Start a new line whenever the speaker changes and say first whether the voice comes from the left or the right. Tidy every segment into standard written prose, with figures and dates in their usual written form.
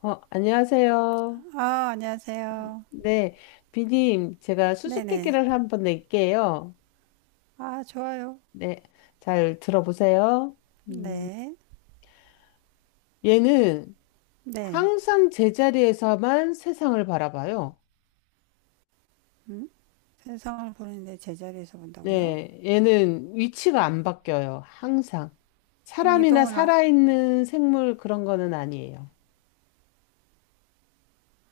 left: 안녕하세요.
right: 아, 안녕하세요.
left: 네, 비님, 제가
right: 네네.
left: 수수께끼를 한번 낼게요.
right: 아, 좋아요.
left: 네, 잘 들어보세요. 음,
right: 네.
left: 얘는
right: 네.
left: 항상 제자리에서만 세상을 바라봐요.
right: 음? 세상을 보는데 제자리에서 본다고요?
left: 네, 얘는 위치가 안 바뀌어요. 항상.
right: 그럼
left: 사람이나
right: 이동은 아,
left: 살아있는 생물 그런 거는 아니에요.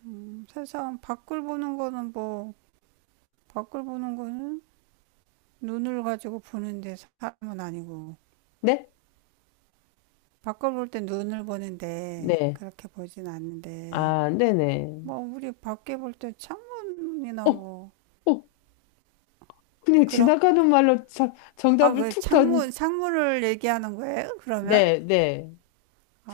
right: 세상 밖을 보는 거는 뭐, 밖을 보는 거는 눈을 가지고 보는데 사람은 아니고,
left: 네?
right: 밖을 볼 때 눈을 보는데
left: 네.
right: 그렇게 보진 않는데,
left: 아, 네네.
right: 뭐, 우리 밖에 볼 때 창문이나
left: 어,
right: 뭐,
left: 어, 그냥
right: 그런,
left: 지나가는 말로
right: 아,
left: 정답을
right: 그
left: 툭 던,
right: 창문, 창문을 얘기하는 거예요? 그러면?
left: 네, 네.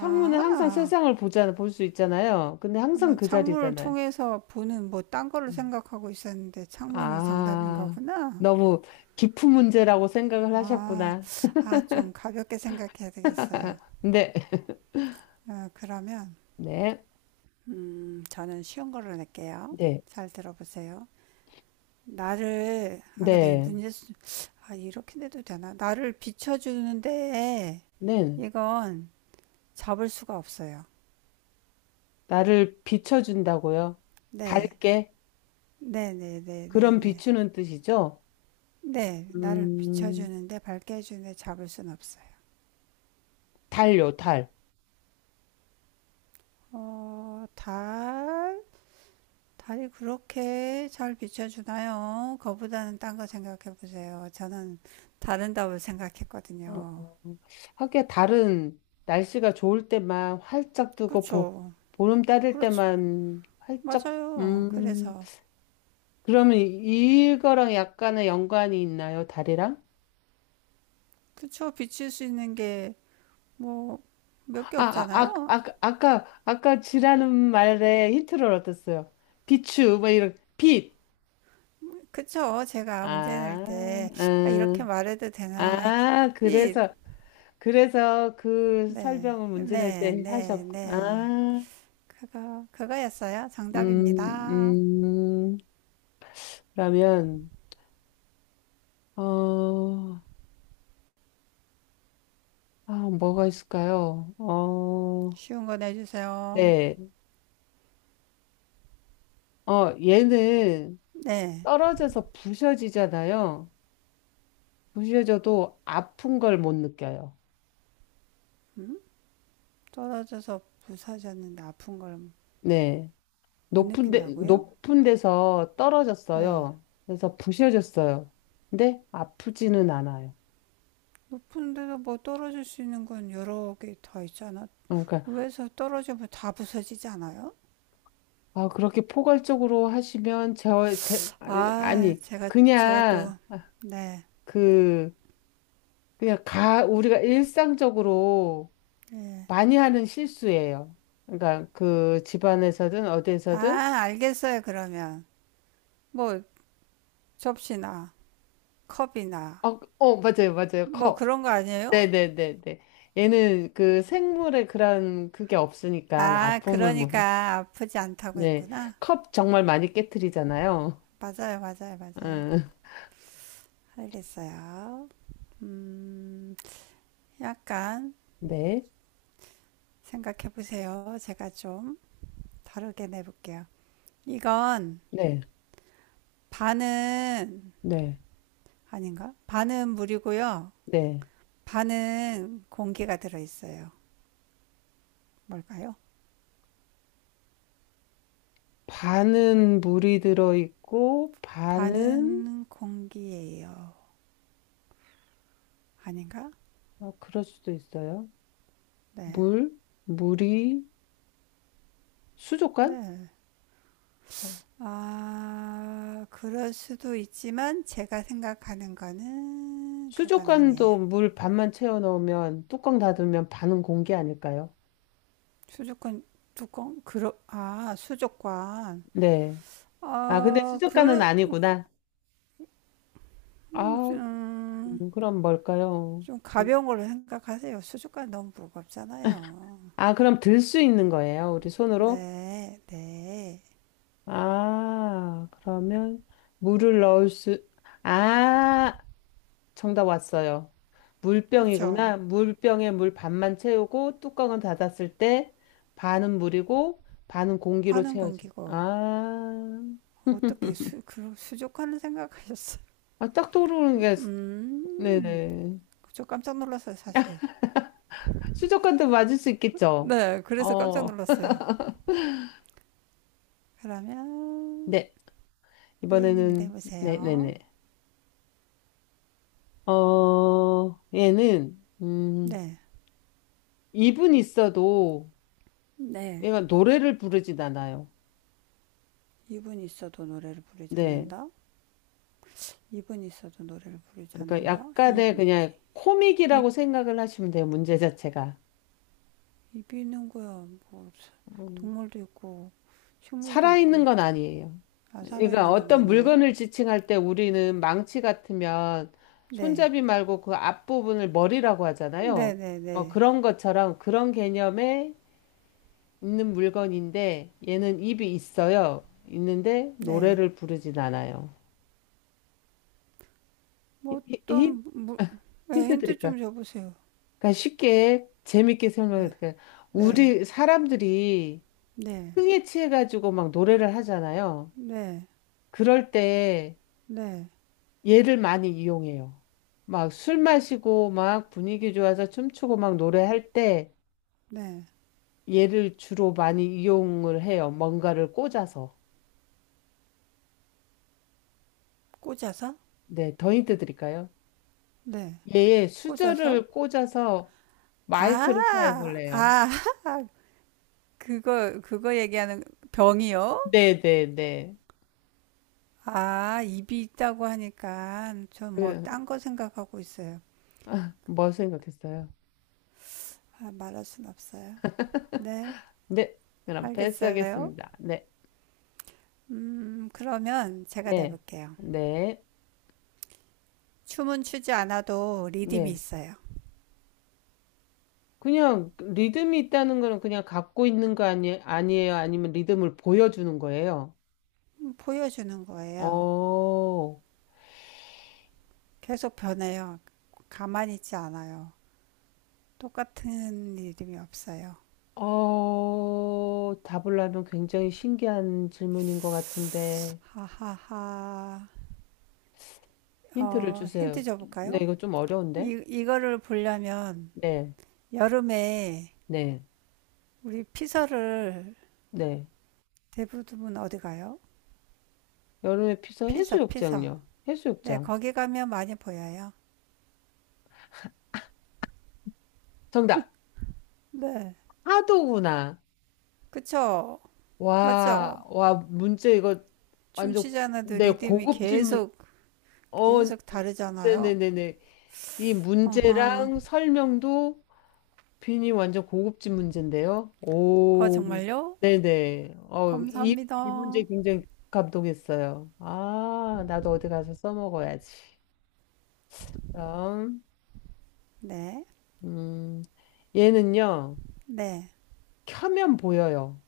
left: 창문은 항상 세상을 볼 수 있잖아요. 근데
right: 아,
left: 항상
right: 난
left: 그
right: 창문을
left: 자리잖아요.
right: 통해서 보는 뭐 딴 거를
left: 음.
right: 생각하고 있었는데 창문이 정답인
left: 아,
right: 거구나.
left: 너무 깊은 문제라고 생각을
right: 아,
left: 하셨구나.
right: 아, 좀 가볍게 생각해야 되겠어요.
left: 근데,
right: 어, 그러면,
left: 네,
right: 저는 쉬운 걸로 낼게요.
left: 네,
right: 잘 들어보세요. 나를, 아, 근데 이
left: 네,
right: 문제, 수- 아, 이렇게 내도 되나? 나를 비춰주는데
left: 네.
right: 이건 잡을 수가 없어요.
left: 나를 비춰준다고요?
right: 네,
left: 밝게?
right: 네, 네, 네, 네,
left: 그런
right: 네.
left: 비추는 뜻이죠?
right: 네, 나를
left: 음,
right: 비춰주는데 밝게 해주는데 잡을 순 없어요.
left: 달요, 달.
right: 어, 달? 달이 그렇게 잘 비춰주나요? 그거보다는 딴 거 생각해 보세요. 저는 다른 답을
left: 어,
right: 생각했거든요.
left: 하기야 달은 날씨가 좋을 때만 활짝 뜨고,
right: 그쵸?
left: 보름 따를
right: 그렇죠.
left: 때만 활짝,
right: 맞아요.
left: 음,
right: 그래서.
left: 그러면 이거랑 약간의 연관이 있나요? 다리랑?
right: 그쵸? 비칠 수 있는 게 뭐, 몇 개 없잖아요.
left: 아까 쥐라는 말에 힌트를 얻었어요. 비추, 뭐 이런, 빛.
right: 그쵸? 제가 문제
left: 아,
right: 낼 때, 아, 이렇게
left: 아,
right: 말해도 되나?
left: 아,
right: 빛.
left: 그래서, 그래서 그
right: 네.
left: 설명을 문제 낼
right: 네,
left: 때
right: 네,
left: 하셨고.
right: 네. 그거였어요.
left: 음,
right: 정답입니다.
left: 음, 그러면, 어, 아, 뭐가 있을까요?
right: 쉬운 거 내주세요.
left: 네. 얘는
right: 네.
left: 떨어져서 부셔지잖아요. 부셔져도 아픈 걸 못 느껴요.
right: 음? 떨어져서 부서졌는데 아픈 걸
left: 네.
right: 못 느낀다고요?
left: 높은 데서
right: 네.
left: 떨어졌어요. 그래서 부셔졌어요. 근데 아프지는 않아요.
right: 높은 데서 뭐 떨어질 수 있는 건 여러 개 다 있잖아.
left: 그러니까,
right: 위에서 떨어지면 다 부서지지 않아요?
left: 그렇게 포괄적으로 하시면, 제, 아니,
right: 아,
left: 아니,
right: 제가
left: 그냥,
right: 또, 네.
left: 그, 그냥 우리가 일상적으로
right: 예.
left: 많이 하는 실수예요. 그러니까, 그 집안에서든
right: 아,
left: 어디에서든,
right: 알겠어요, 그러면. 뭐, 접시나, 컵이나,
left: 어, 맞아요, 맞아요.
right: 뭐
left: 컵.
right: 그런 거 아니에요?
left: 네네네네. 얘는 그 생물의 그런 그게 없으니까
right: 아,
left: 아픔을 못,
right: 그러니까 아프지 않다고
left: 네.
right: 했구나.
left: 컵 정말 많이 깨트리잖아요.
right: 맞아요, 맞아요, 맞아요.
left: 응.
right: 알겠어요. 음, 약간
left: 네.
right: 생각해 보세요. 제가 좀 다르게 내볼게요. 이건
left: 네.
right: 반은
left: 네.
right: 아닌가? 반은 물이고요.
left: 네.
right: 반은 공기가 들어 있어요. 뭘까요?
left: 반은 물이 들어있고, 반은,
right: 반은 공기예요. 아닌가?
left: 아, 그럴 수도 있어요.
right: 네.
left: 물, 물이, 수족관?
right: 네.
left: 아,
right: 아, 그럴 수도 있지만 제가 생각하는 거는 그건 아니에요.
left: 수족관도 물 반만 채워 넣으면, 뚜껑 닫으면 반은 공기 아닐까요?
right: 수족관 뚜껑? 그러, 아, 수족관.
left: 네. 아, 근데
right: 아,
left: 수족관은
right: 그,
left: 아니구나.
right: 음,
left: 아,
right: 음,
left: 그럼 뭘까요?
right: 좀 가벼운 걸로 생각하세요. 수족관 너무 무겁잖아요.
left: 아, 그럼 들 수 있는 거예요? 우리 손으로?
right: 네, 네.
left: 아, 그러면 물을 넣을 수, 아, 정답 왔어요.
right: 그쵸.
left: 물병이구나. 물병에 물 반만 채우고 뚜껑은 닫았을 때 반은 물이고 반은 공기로
right: 파는
left: 채워져.
right: 건기고. 어떻게 수, 그, 수족관을 생각하셨어요?
left: 딱 떠오르는 게,
right: 음,
left: 네네.
right: 저 깜짝 놀랐어요, 사실.
left: 수족관도 맞을 수 있겠죠?
right: 네, 그래서 깜짝
left: 어,
right: 놀랐어요. 그러면,
left: 네.
right: A님이
left: 이번에는,
right: 내보세요.
left: 네네네. 얘는,
right: 네.
left: 입은 있어도
right: 네.
left: 얘가 노래를 부르진 않아요.
right: 입은 있어도 노래를 부르지
left: 네.
right: 않는다. 입은 있어도 노래를 부르지
left: 그러니까
right: 않는다. 입,
left: 약간의 그냥
right: 입,
left: 코믹이라고 생각을 하시면 돼요. 문제 자체가.
right: 입이 있는 거야. 뭐,
left: 음,
right: 동물도 있고, 식물도
left: 살아있는
right: 있고,
left: 건 아니에요.
right: 아,
left: 그러니까
right: 살아있는 건
left: 어떤
right: 아니에요?
left: 물건을 지칭할 때 우리는 망치 같으면
right: 네.
left: 손잡이 말고 그 앞부분을 머리라고 하잖아요.
right: 네네네.
left: 뭐 그런 것처럼 그런 개념에 있는 물건인데 얘는 입이 있어요. 있는데
right: 네.
left: 노래를 부르진 않아요.
right: 뭐
left: 히- 히-
right: 어떤, 뭐, 네,
left: 힌트
right: 힌트
left: 드릴까?
right: 좀 줘보세요.
left: 그러니까 쉽게 재밌게 설명해
right: 네.
left: 드릴까?
right: 네.
left: 우리 사람들이
right: 네.
left: 흥에 취해 가지고 막 노래를 하잖아요.
right: 네.
left: 그럴 때
right: 네.
left: 얘를 많이 이용해요. 막 술 마시고 막 분위기 좋아서 춤추고 막 노래할 때
right: 네.
left: 얘를 주로 많이 이용을 해요. 뭔가를 꽂아서.
right: 꽂아서?
left: 네, 더 힌트 드릴까요?
right: 네.
left: 얘의
right: 꽂아서?
left: 수저를 꽂아서 마이크를 사용을
right: 아,
left: 해요.
right: 아, 그거 얘기하는 병이요?
left: 네, 네, 네.
right: 아, 입이 있다고 하니까 전 막
left: 그
right: 딴 거 생각하고 있어요.
left: 아, 뭐 생각했어요?
right: 아, 말할 순 없어요. 네,
left: 네, 그럼
right: 알겠어요.
left: 패스하겠습니다. 네,
right: 그러면 제가
left: 네,
right: 내볼게요.
left: 네,
right: 춤은 추지 않아도 리듬이
left: 네.
right: 있어요.
left: 그냥 리듬이 있다는 거는 그냥 갖고 있는 거 아니, 아니에요? 아니면 리듬을 보여주는 거예요?
right: 보여주는 거예요.
left: 어,
right: 계속 변해요. 가만히 있지 않아요. 똑같은 리듬이 없어요.
left: 답을 하면 굉장히 신기한 질문인 것 같은데,
right: 하하하.
left: 힌트를
right: 어, 힌트
left: 주세요. 네,
right: 줘볼까요?
left: 이거 좀 어려운데?
right: 이거를 보려면
left: 네,
right: 여름에
left: 네,
right: 우리 피서를
left: 네.
right: 대부분 어디 가요?
left: 여름에 피서
right: 피서, 피서.
left: 해수욕장요.
right: 네,
left: 해수욕장.
right: 거기 가면 많이 보여요.
left: 정답.
right: 네.
left: 파도구나.
right: 그쵸?
left: 와,
right: 맞죠?
left: 와, 문제 이거 완전
right: 춤추지 않아도
left: 내
right: 리듬이
left: 고급진
right: 계속,
left: 어,
right: 계속 다르잖아요.
left: 네네네네. 이 문제랑
right: 어허.
left: 설명도 빈이 완전 고급진 문제인데요.
right: 어,
left: 오,
right: 정말요?
left: 네네. 이 문제
right: 감사합니다.
left: 굉장히 감동했어요. 아, 나도 어디 가서 써먹어야지. 그럼,
right: 네.
left: 음, 얘는요,
right: 네.
left: 켜면 보여요.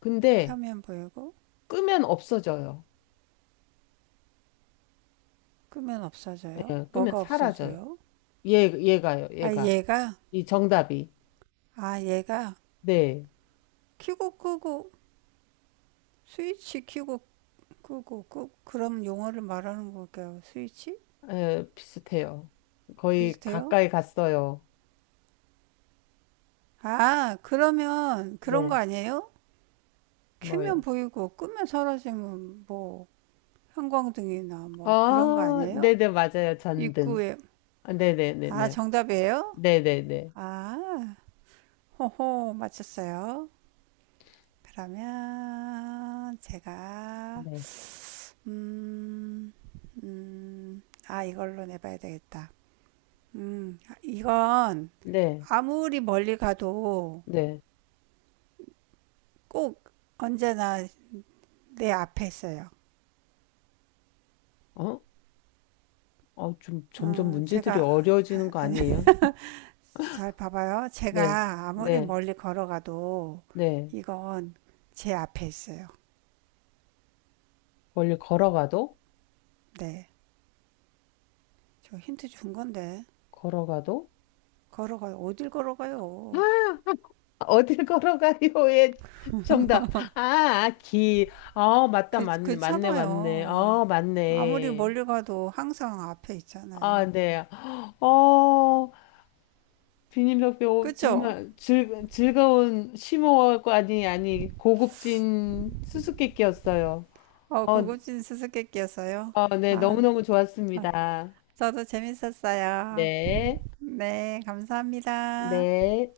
left: 근데
right: 켜면 보이고,
left: 끄면 없어져요.
right: 끄면 없어져요.
left: 예, 끄면
right: 뭐가
left: 사라져요.
right: 없어져요?
left: 얘가요,
right: 아,
left: 얘가.
right: 얘가,
left: 이 정답이.
right: 아, 얘가,
left: 네,
right: 켜고 끄고, 스위치 켜고 끄고, 끄, 그럼 용어를 말하는 걸까요? 스위치?
left: 비슷해요. 거의
right: 비슷해요?
left: 가까이 갔어요.
right: 아, 그러면 그런
left: 네,
right: 거 아니에요? 켜면
left: 뭐요?
right: 보이고, 끄면 사라지면 뭐, 형광등이나 뭐 그런 거
left: 아,
right: 아니에요?
left: 네네, 맞아요. 전등.
right: 입구에,
left: 아,
right: 아,
left: 네네네네.
right: 정답이에요?
left: 네네네.
right: 아, 호호, 맞췄어요. 그러면 제가
left: 네,
right: 음, 아 이걸로 내봐야 되겠다. 이건
left: 네,
right: 아무리 멀리 가도
left: 네.
right: 꼭 언제나 내 앞에 있어요.
left: 어? 좀 점점
right: 어,
left: 문제들이
right: 제가 아,
left: 어려워지는 거
right: 아니
left: 아니에요?
right: 잘 봐봐요.
left: 네,
right: 제가 아무리
left: 네,
right: 멀리 걸어가도
left: 네.
right: 이건 제 앞에 있어요.
left: 멀리 걸어가도?
right: 네, 저 힌트 준 건데
left: 걸어가도?
right: 걸어가요. 어딜 걸어가요?
left: 아, 어딜 걸어가요의 정답. 아, 아, 길. 아, 맞다,
right: 그,
left: 맞네, 맞네, 맞네.
right: 괜찮아요.
left: 아,
right: 아무리
left: 맞네.
right: 멀리 가도 항상 앞에
left: 아,
right: 있잖아요.
left: 네. 어, 비님 덕배 오,
right: 그죠?
left: 정말 즐거운 심오하고 아니, 아니, 고급진 수수께끼였어요.
right: 어,
left: 어,
right: 고급진 수수께끼였어요.
left: 네,
right: 아,
left: 너무너무
right: 아,
left: 좋았습니다.
right: 저도 재밌었어요.
left: 네,
right: 네, 감사합니다.
left: 네.